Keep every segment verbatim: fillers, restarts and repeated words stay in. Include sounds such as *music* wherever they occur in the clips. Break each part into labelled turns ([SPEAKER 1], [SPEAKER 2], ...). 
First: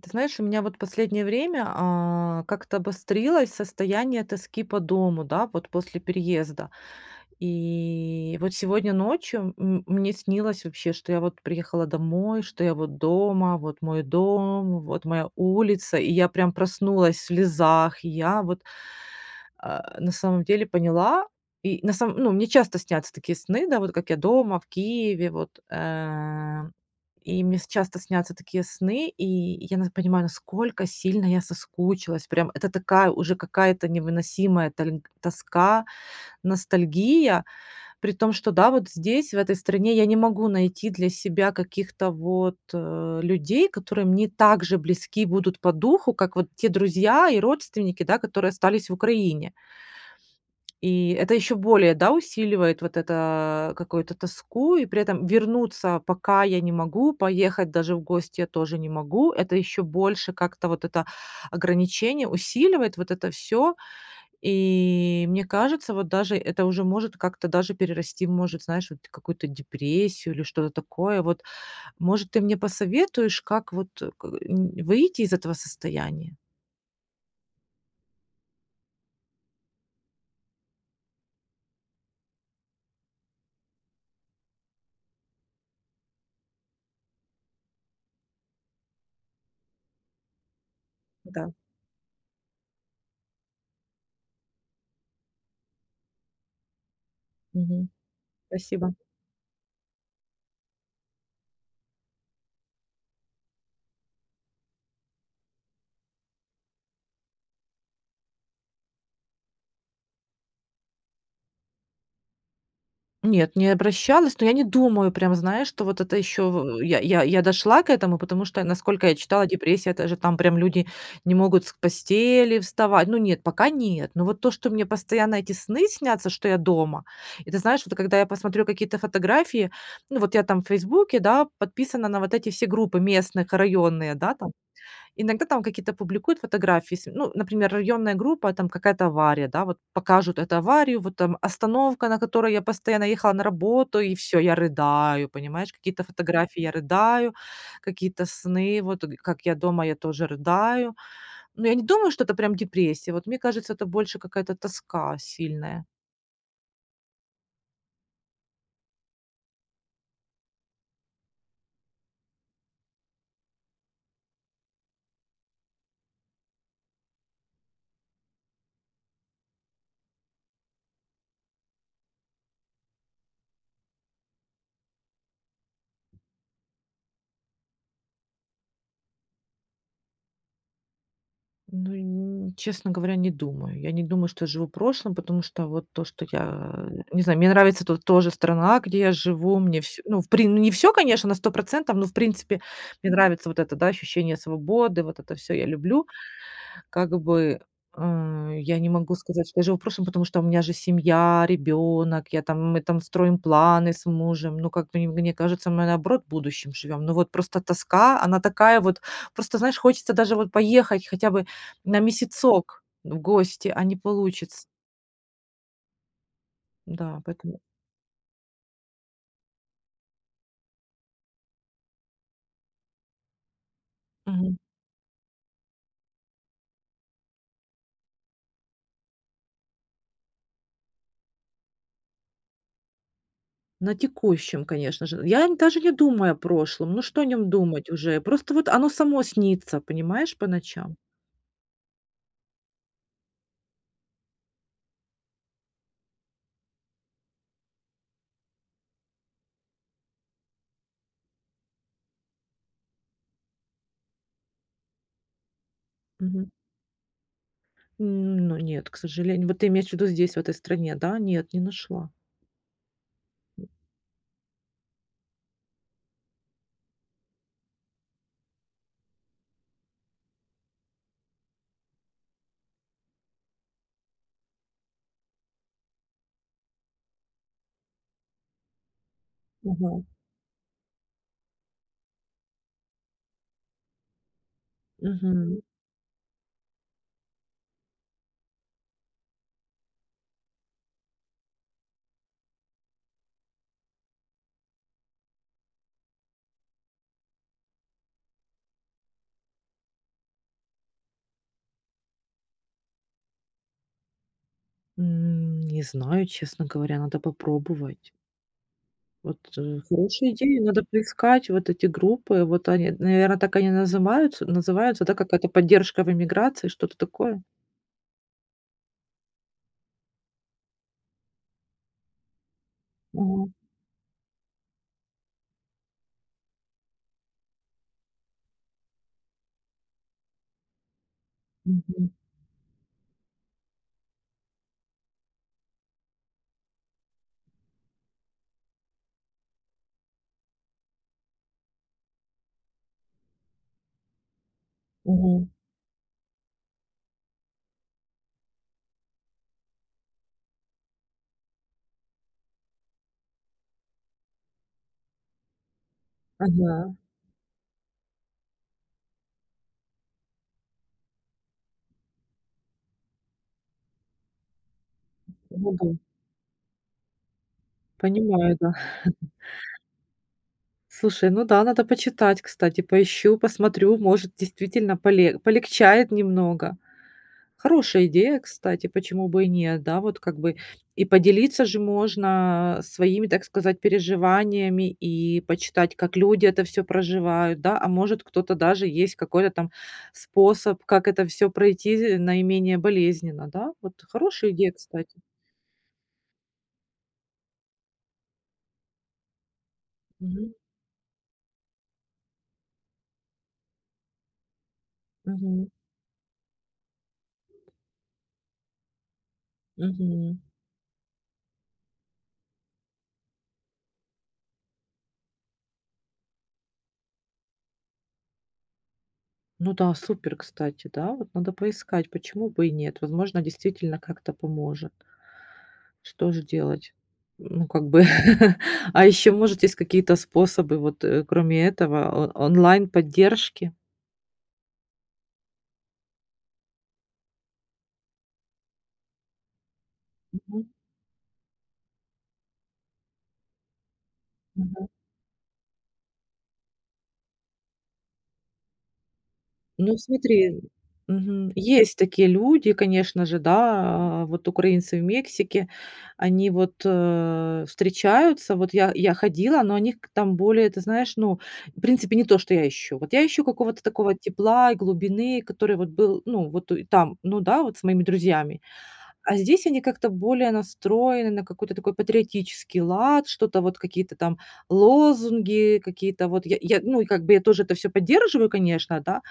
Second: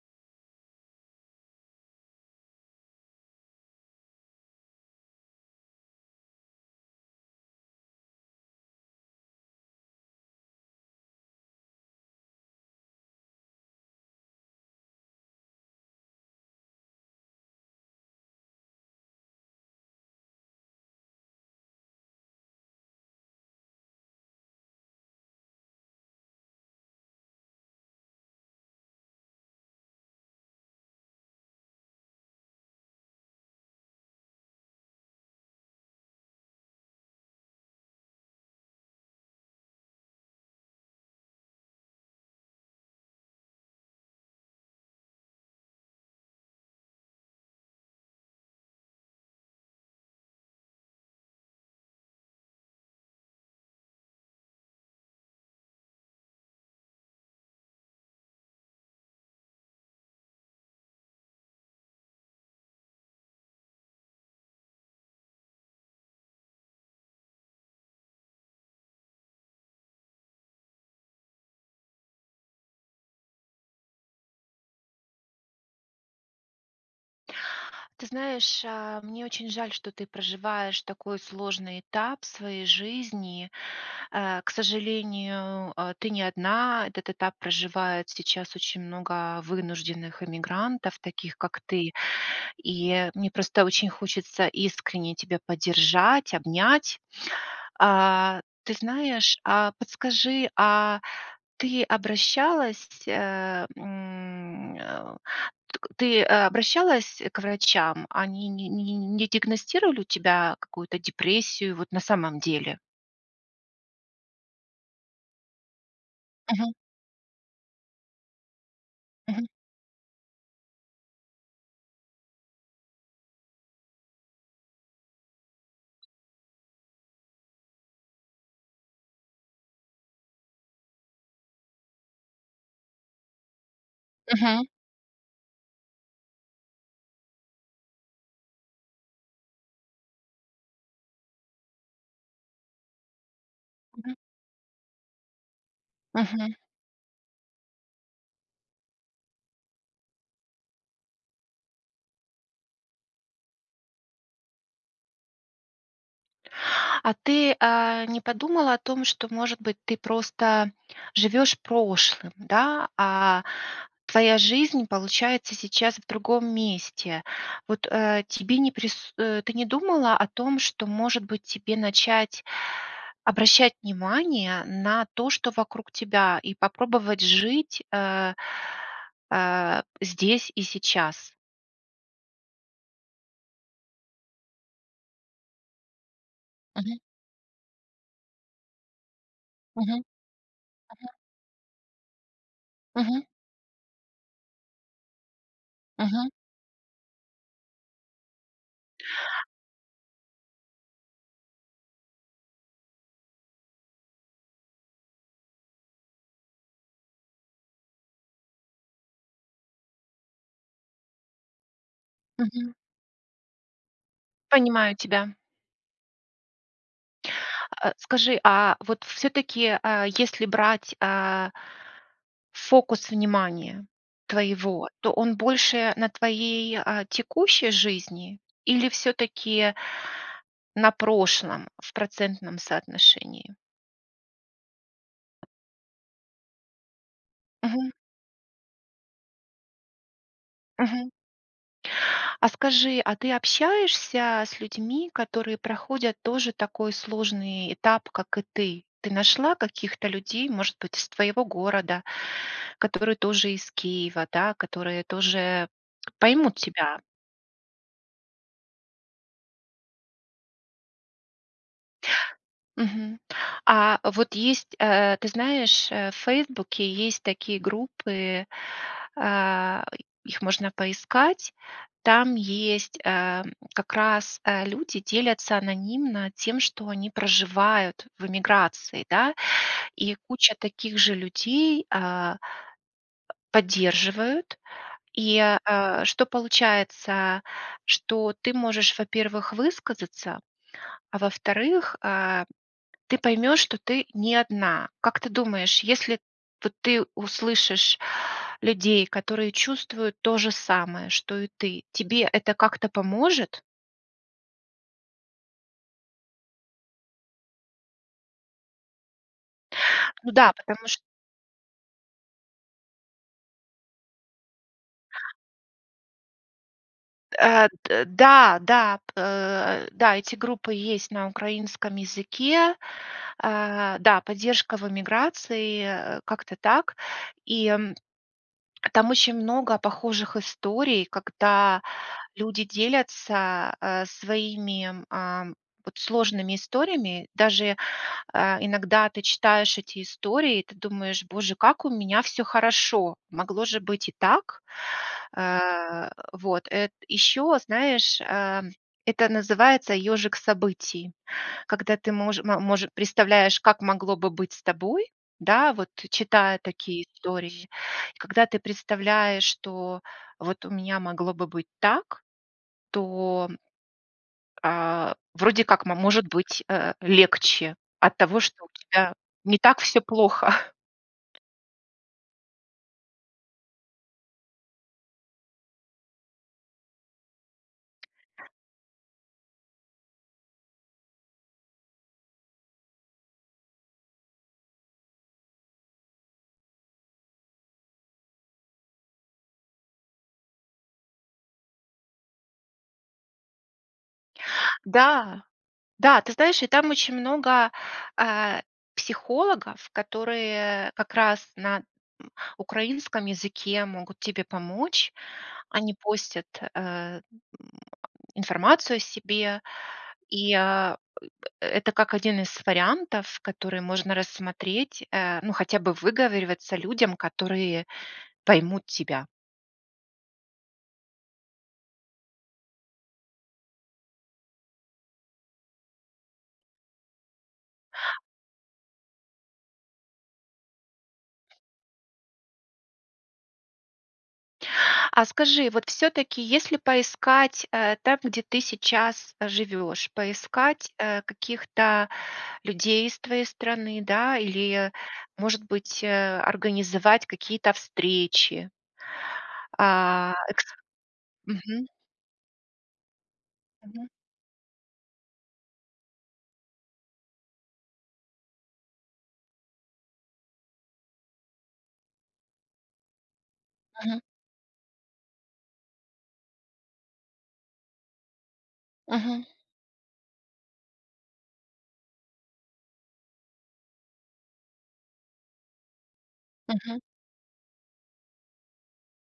[SPEAKER 1] Ты знаешь, у меня вот последнее время, а, как-то обострилось состояние тоски по дому, да, вот после переезда. И вот сегодня ночью, м мне снилось вообще, что я вот приехала домой, что я вот дома, вот мой дом, вот моя улица, и я прям проснулась в слезах. Я вот, э, на самом деле поняла, и на самом ну, мне часто снятся такие сны, да, вот как я дома, в Киеве, вот. Э, и мне с часто снятся такие сны, и я нас понимаю, насколько сильно я соскучилась прям, это такая уже какая-то невыносимая тольг тоска, ностальгия, при том, что да, вот, здесь, в этой стране я не могу найти для себя каких-то вот, э, людей, которые мне так же близки будут по духу, как вот те друзья и родственники, да, которые остались в Украине. И это ещё более, да, усиливает вот это, какую-то тоску, и при этом вернуться пока я не могу, поехать даже в гости я тоже не могу- это ещё больше как-то вот это ограничение усиливает, вот это всё. И, мне кажется, вот даже это уже может как-то даже перерасти в может, знаешь, вроде какую-то депрессию или что-то такое вот. Может, ты мне посоветуешь, как вот, э, к м, выйти из этого состояния?
[SPEAKER 2] Ты знаешь, э, мне очень жаль, что ты проживаешь такой сложный этап в своей жизни. Э, к сожалению, э, ты не одна. Этот этап проживает сейчас очень много вынужденных иммигрантов, таких
[SPEAKER 1] Да.
[SPEAKER 2] как ты. И мне просто очень хочется искренне тебя поддержать, обнять.
[SPEAKER 1] Мгм.
[SPEAKER 2] А, ты
[SPEAKER 1] Спасибо.
[SPEAKER 2] знаешь, а подскажи, а ты обращалась, э, м, э, т ты обращалась к врачам? Они не не не не диагностировали у тебя какую-то депрессию вот на самом деле?
[SPEAKER 1] Нет, не обращалась, но я не думаю прям, знаешь, что вот это ещё
[SPEAKER 2] Мгм.
[SPEAKER 1] в я я я дошла к этому, потому что, насколько я
[SPEAKER 2] Мгм.
[SPEAKER 1] читала, депрессия- это же там прям люди не могут с постели вставать. Ну, нет, пока нет, но вот то, что мне постоянно эти сны снятся, что я дома. И ты знаешь, вот когда я посмотрю какие-то фотографии- ну, вот я там в "Фейсбуке", да, подписана на вот эти все группы местных, районные, да, там.
[SPEAKER 2] Мгм.
[SPEAKER 1] Иногда там какие-то публикуют фотографии. Ес ну, например, районная группа, там какая-то авария, да, вот покажут эту аварию, вот там остановка, на которой я постоянно ехала на работу-
[SPEAKER 2] Мгм.
[SPEAKER 1] и всё, я рыдаю, понимаешь? Какие-то
[SPEAKER 2] Мгм.
[SPEAKER 1] фотографии- я рыдаю, какие-то сны, вот г как я дома- я тоже рыдаю. Но я не думаю, что это прям депрессия, вот мне кажется, это больше какая-то тоска сильная.
[SPEAKER 2] А ты, а, не подумала о том, что, может быть, ты просто живешь прошлым, да, а твоя жизнь, получается, сейчас в другом месте? Вот, э, тебе не прис э, ты не думала о том, что, может быть, тебе начать обращать внимание на то, что вокруг тебя, и попробовать жить, э, э, здесь и сейчас?
[SPEAKER 1] Ну и ни честно говоря, не думаю. Я не думаю, что я живу прошлым, потому что вот то, что я,
[SPEAKER 2] Мгм.
[SPEAKER 1] не знаю, мне нравится тут тоже страна, где я живу, мне
[SPEAKER 2] Мгм.
[SPEAKER 1] вс ну, в прин ну, не всё,
[SPEAKER 2] Мгм.
[SPEAKER 1] конечно, на сто процентов, но, в принципе, мне
[SPEAKER 2] Мгм.
[SPEAKER 1] нравится вот это, да, ощущение свободы, вот это всё я люблю.
[SPEAKER 2] Мгм.
[SPEAKER 1] Как бы, ам, я не могу сказать, что я живу прошлым, потому что у меня же семья, ребёнок, я там, мы там строим планы с мужем, ну, как бы, не мне кажется, мы, наоборот, будущим живём. Но вот просто тоска, она такая вот, просто, знаешь, хочется даже вот поехать хотя бы на
[SPEAKER 2] Мгм.
[SPEAKER 1] месяцок в гости, а не получится.
[SPEAKER 2] Понимаю тебя.
[SPEAKER 1] Да, поэтому
[SPEAKER 2] А, скажи, а, вот всё-таки, а, если брать, а фокус внимания
[SPEAKER 1] Мгм.
[SPEAKER 2] твоего, то он больше на твоей, а, текущей жизни или всё-таки на прошлом в процентном соотношении?
[SPEAKER 1] На текущем, конечно же, я н даже не думаю о прошлом. Ну, что о нём думать
[SPEAKER 2] Мгм.
[SPEAKER 1] уже, просто вот оно само снится, понимаешь, по ночам.
[SPEAKER 2] Мгм. А скажи, а ты общаешься с людьми, которые проходят тоже такой сложный этап, как и ты? Ты нашла каких-то людей, может быть, из твоего города, которые тоже из Киева, да, которые тоже
[SPEAKER 1] Мгм.
[SPEAKER 2] поймут тебя?
[SPEAKER 1] М, ну, нет, к сожалению. Вот ты имеешь в виду здесь, в этой стране, да? Нет, не нашла.
[SPEAKER 2] Мгм. А вот есть, э, ты знаешь, э, в "Фейсбуке" есть такие группы,- а, их можно поискать,- там есть, э, как раз, э, люди делятся анонимно тем, что они проживают в эмиграции, да.
[SPEAKER 1] Ага.
[SPEAKER 2] И куча таких же людей, а, поддерживают. И,
[SPEAKER 1] Мгм.
[SPEAKER 2] а, что получается? Что ты можешь, во-первых, высказаться, а во-вторых, а, ты поймешь, что ты не одна. Как ты думаешь, если вот ты услышишь людей, которые чувствуют то же самое, что и ты, тебе это как-то поможет?
[SPEAKER 1] М, не знаю, честно говоря, надо попробовать. Вот, э, хорошая
[SPEAKER 2] Ну да,
[SPEAKER 1] идея, надо
[SPEAKER 2] потому ч
[SPEAKER 1] поискать вот эти группы. Вот, они, наверное, так они назымаются называются, да, какая-то "Поддержка в эмиграции", что-то такое?
[SPEAKER 2] Э, д да, да. Э, да, эти группы есть на украинском языке.
[SPEAKER 1] Мгм.
[SPEAKER 2] Э, да, "Поддержка в эмиграции", э, как-то так. И там очень много похожих историй, когда
[SPEAKER 1] Мгм.
[SPEAKER 2] люди делятся, э, своими, эм, вот сложными историями. Даже, э, иногда ты читаешь эти истории, и ты думаешь: "Боже, как у меня всё хорошо! Могло же быть и так!"
[SPEAKER 1] Мгм.
[SPEAKER 2] Э, вот, э ещё, знаешь, эм, это называется "ёжик событий", когда ты мож ма может представляешь, как могло бы быть с тобой, да, вот, читая
[SPEAKER 1] Ага.
[SPEAKER 2] такие истории. И когда ты представляешь, что "вот у меня могло бы быть так", то, а, вроде
[SPEAKER 1] Ну
[SPEAKER 2] как
[SPEAKER 1] да.
[SPEAKER 2] мо может быть, э, легче от того,
[SPEAKER 1] Понимаю,
[SPEAKER 2] что у
[SPEAKER 1] да.
[SPEAKER 2] тебя
[SPEAKER 1] *chuckles*
[SPEAKER 2] не так всё плохо. *chuckles*
[SPEAKER 1] Слушай, ну да, надо почитать, кстати, поищу, посмотрю, может, действительно, поле полегчает немного. Хорошая идея, кстати, почему бы и нет, да, вот, как бы. И поделиться же можно своими, так сказать, переживаниями и почитать, как люди это всё проживают, да. А, может, кто-то даже есть какой-то там способ, как это всё пройти з наименее болезненно, да. Вот, хорошая идея, кстати.
[SPEAKER 2] Да. Да, ты знаешь, и там очень много, э, психологов,
[SPEAKER 1] Мгм.
[SPEAKER 2] которые как раз на, м, украинском языке могут тебе помочь.
[SPEAKER 1] Мгм.
[SPEAKER 2] Они постят, э, м, э, информацию о себе.
[SPEAKER 1] Мгм.
[SPEAKER 2] И э э это как один из вариантов, которые можно рассмотреть, э, ну, хотя бы выговариваться людям, которые поймут тебя.
[SPEAKER 1] Ну да, супер, кстати, да, вот, надо поискать, почему бы и нет, возможно, действительно, как-то поможет. Что же делать? Ну, как бы. *chuckles* А ещё, может, есть какие-то способы, вот, э, кроме этого, он онлайн-поддержки?
[SPEAKER 2] А скажи, вот всё-таки, если поискать,- э, там, где ты сейчас живешь,-
[SPEAKER 1] Мгм.
[SPEAKER 2] поискать, э, каких-то людей из твоей страны, да,
[SPEAKER 1] Мгм.
[SPEAKER 2] или, может быть, э, организовать какие-то встречи.
[SPEAKER 1] Ну
[SPEAKER 2] А,
[SPEAKER 1] смотри,
[SPEAKER 2] эксп
[SPEAKER 1] мгм,
[SPEAKER 2] Мгм.
[SPEAKER 1] есть такие люди, конечно же,
[SPEAKER 2] Мгм.
[SPEAKER 1] да, э, вот украинцы в Мексике, они вот, э, встречаются, вот я я ходила, но они к там более, ты знаешь, ну, в принципе, не то, что я ищу. Вот я ищу какого-то такого
[SPEAKER 2] Мгм.
[SPEAKER 1] тепла и глубины, который вот был, ну вот и там, ну да, вот с моими друзьями. А
[SPEAKER 2] Мгм.
[SPEAKER 1] здесь они как-то более настроены на какой-то такой патриотический лад, что-то вот, какие-то там лозунги, какие-то вот я я,
[SPEAKER 2] Мгм.
[SPEAKER 1] ну и как бы я тоже это всё поддерживаю, конечно, да,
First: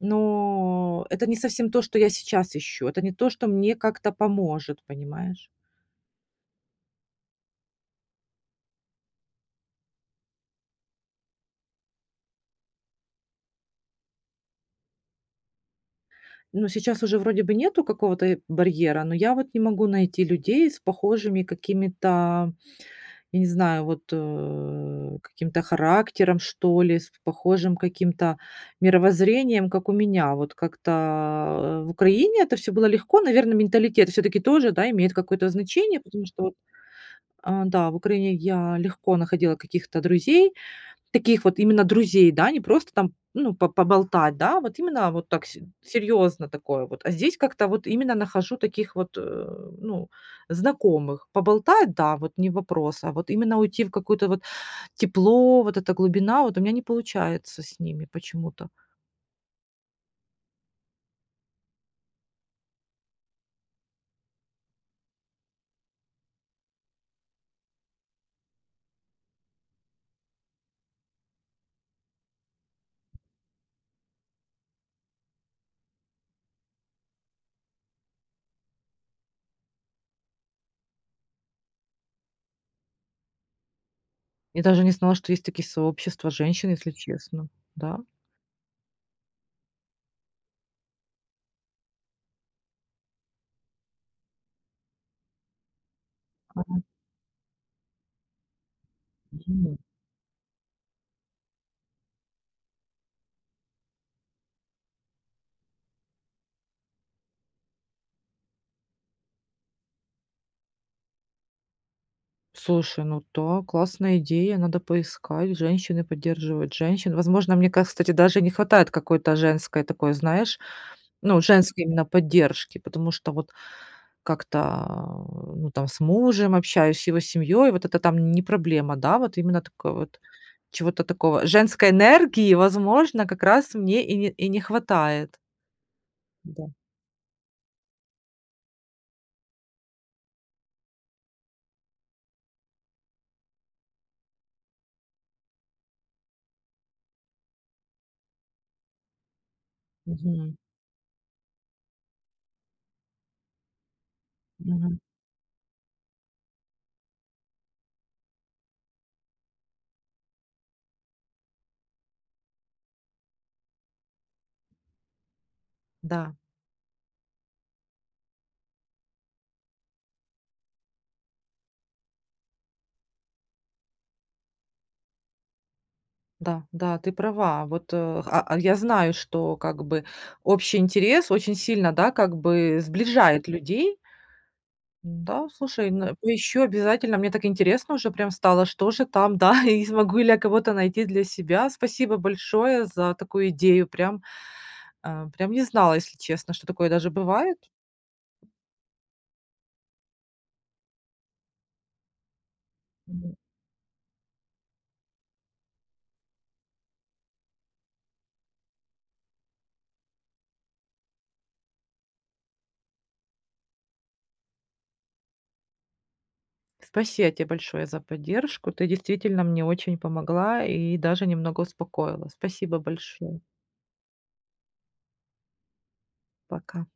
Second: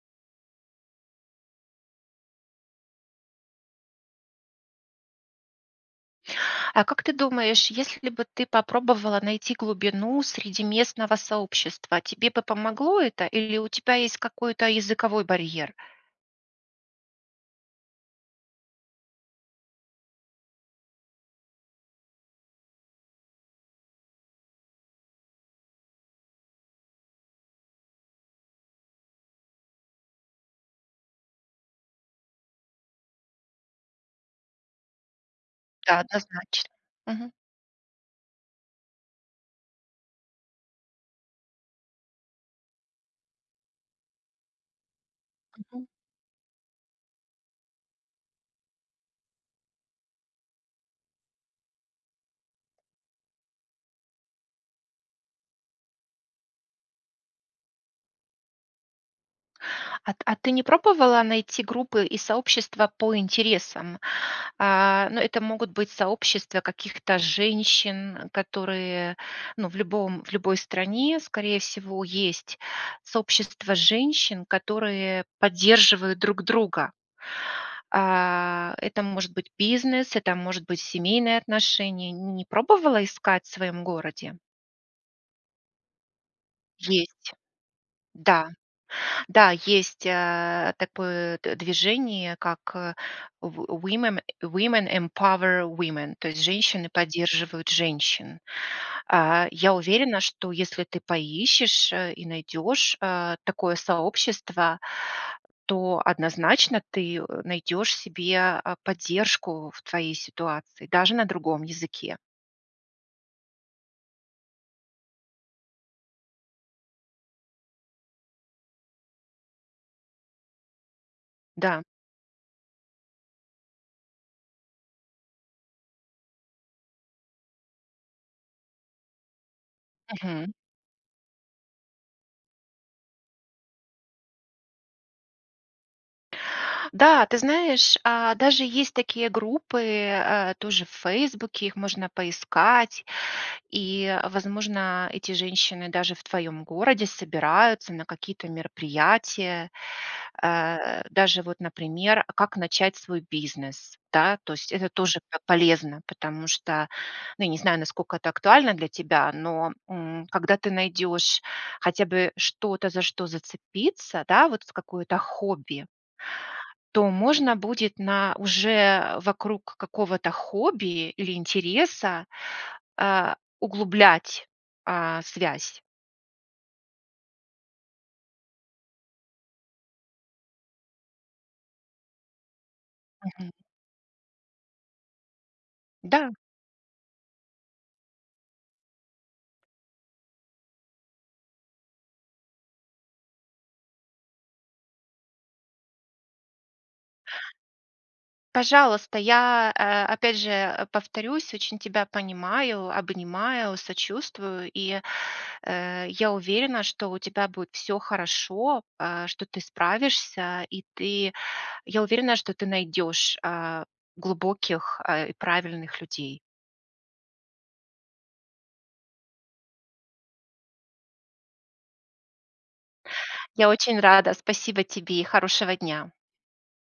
[SPEAKER 1] но это не совсем то, что я сейчас ищу, это не то, что мне как-то поможет, понимаешь.
[SPEAKER 2] А, как ты думаешь, если бы ты попробовала найти глубину среди местного сообщества, тебе бы помогло это или у тебя есть какой-то языковой барьер?
[SPEAKER 1] Ну, сейчас уже вроде бы нету какого-то, э, барьера, но я вот не могу найти людей с похожими какими-то, я не знаю, вот, э, каким-то характером, что ли, с похожим каким-то мировоззрением, как у меня. Вот как-то в Украине это всё было легко. Наверное, менталитет всё-таки тоже, да, имеет какое-то
[SPEAKER 2] Да,
[SPEAKER 1] значение, потому вот что
[SPEAKER 2] однозначно. Мгм.
[SPEAKER 1] А, да, в Украине я легко находила каких-то друзей- таких вот именно друзей, да, не просто там, ну, по поболтать, да, вот именно вот так, с
[SPEAKER 2] Мгм.
[SPEAKER 1] серьёзно такое вот. А здесь как-то вот именно нахожу таких вот, э, ну, знакомых. Поболтать, да, вот не вопрос, а вот именно уйти в какое-то вот тепло, вот эта глубина- вот у меня не получается с ними почему-то.
[SPEAKER 2] А т а ты не пробовала найти группы и сообщества по интересам? А, ну, это могут быть сообщества каких-то женщин, которые, ну, в любом в любой стране, скорее всего, есть сообщества женщин, которые поддерживают друг друга. А, это может быть бизнес, это может быть семейные отношения. Не не пробовала искать в своем городе?
[SPEAKER 1] Я даже не знала, что есть такие сообщества женщин, если
[SPEAKER 2] Есть.
[SPEAKER 1] честно. Да?
[SPEAKER 2] Да. Да, есть, э, такое д движение, как, э, в Wo womem Women Empower Women, то есть "Женщины поддерживают женщин". А, я
[SPEAKER 1] Почему?
[SPEAKER 2] уверена, что если ты поищешь, э, и найдешь, а, такое сообщество, то однозначно ты, э, найдешь себе, а, поддержку в твоей ситуации, даже на другом языке.
[SPEAKER 1] Слушай, ну да, классная идея, надо поискать: "Женщины поддерживают женщин". Возможно, мне, ка кстати, даже не хватает какой-то женской такой, знаешь, ну, женской
[SPEAKER 2] Да.
[SPEAKER 1] именно поддержки, потому что вот как-то, э, ну, там с мужем общаюсь, с его семьей, вот это там не проблема. Да, вот именно такой вот,
[SPEAKER 2] Мгм.
[SPEAKER 1] чего-то такого, женской энергии, возможно, как раз мне и не и не хватает. Да.
[SPEAKER 2] Да, ты знаешь, а, даже есть такие группы, а, тоже в "Фейсбуке", их можно поискать. И, возможно, эти женщины даже в твоем городе собираются на какие-то мероприятия.
[SPEAKER 1] Мгм.
[SPEAKER 2] А, даже вот, например "А как начать свой бизнес?" Да, то есть это
[SPEAKER 1] Мгм.
[SPEAKER 2] тоже по полезно, потому что, ну, я не знаю, насколько это актуально для тебя, но, м, когда ты найдешь хотя бы что-то, за что зацепиться, да, вот, в какое-то хобби
[SPEAKER 1] Да.
[SPEAKER 2] то можно будет на уже, а, вокруг какого-то хобби или интереса, а, углублять, а, связь.
[SPEAKER 1] Да, да, ты права. Вот, э, ха а, я знаю, что как бы общий интерес очень сильно, да, как бы сближает
[SPEAKER 2] Мгм.
[SPEAKER 1] людей. Н-да, слушай, н
[SPEAKER 2] Да.
[SPEAKER 1] поищу обязательно, мне так интересно уже прям стало, что же там, да, и смогу ли я кого-то найти для себя. Спасибо большое за такую идею. Прям, а, прям не знала, если честно, что такое даже бывает.
[SPEAKER 2] Пожалуйста. Я, а, опять же, а, повторюсь, очень тебя понимаю,
[SPEAKER 1] Мгм.
[SPEAKER 2] обнимаю, сочувствую. И, э, я уверена, что у тебя будет всё хорошо, а, что ты справишься, и ты я уверена, что ты найдешь, а, глубоких, а, и правильных людей.
[SPEAKER 1] спасиа те большое за поддержку, ты действительно мне очень помогла и даже немного успокоила. Спасибо большое.
[SPEAKER 2] Я очень рада. Спасибо тебе и хорошего дня!
[SPEAKER 1] Пока.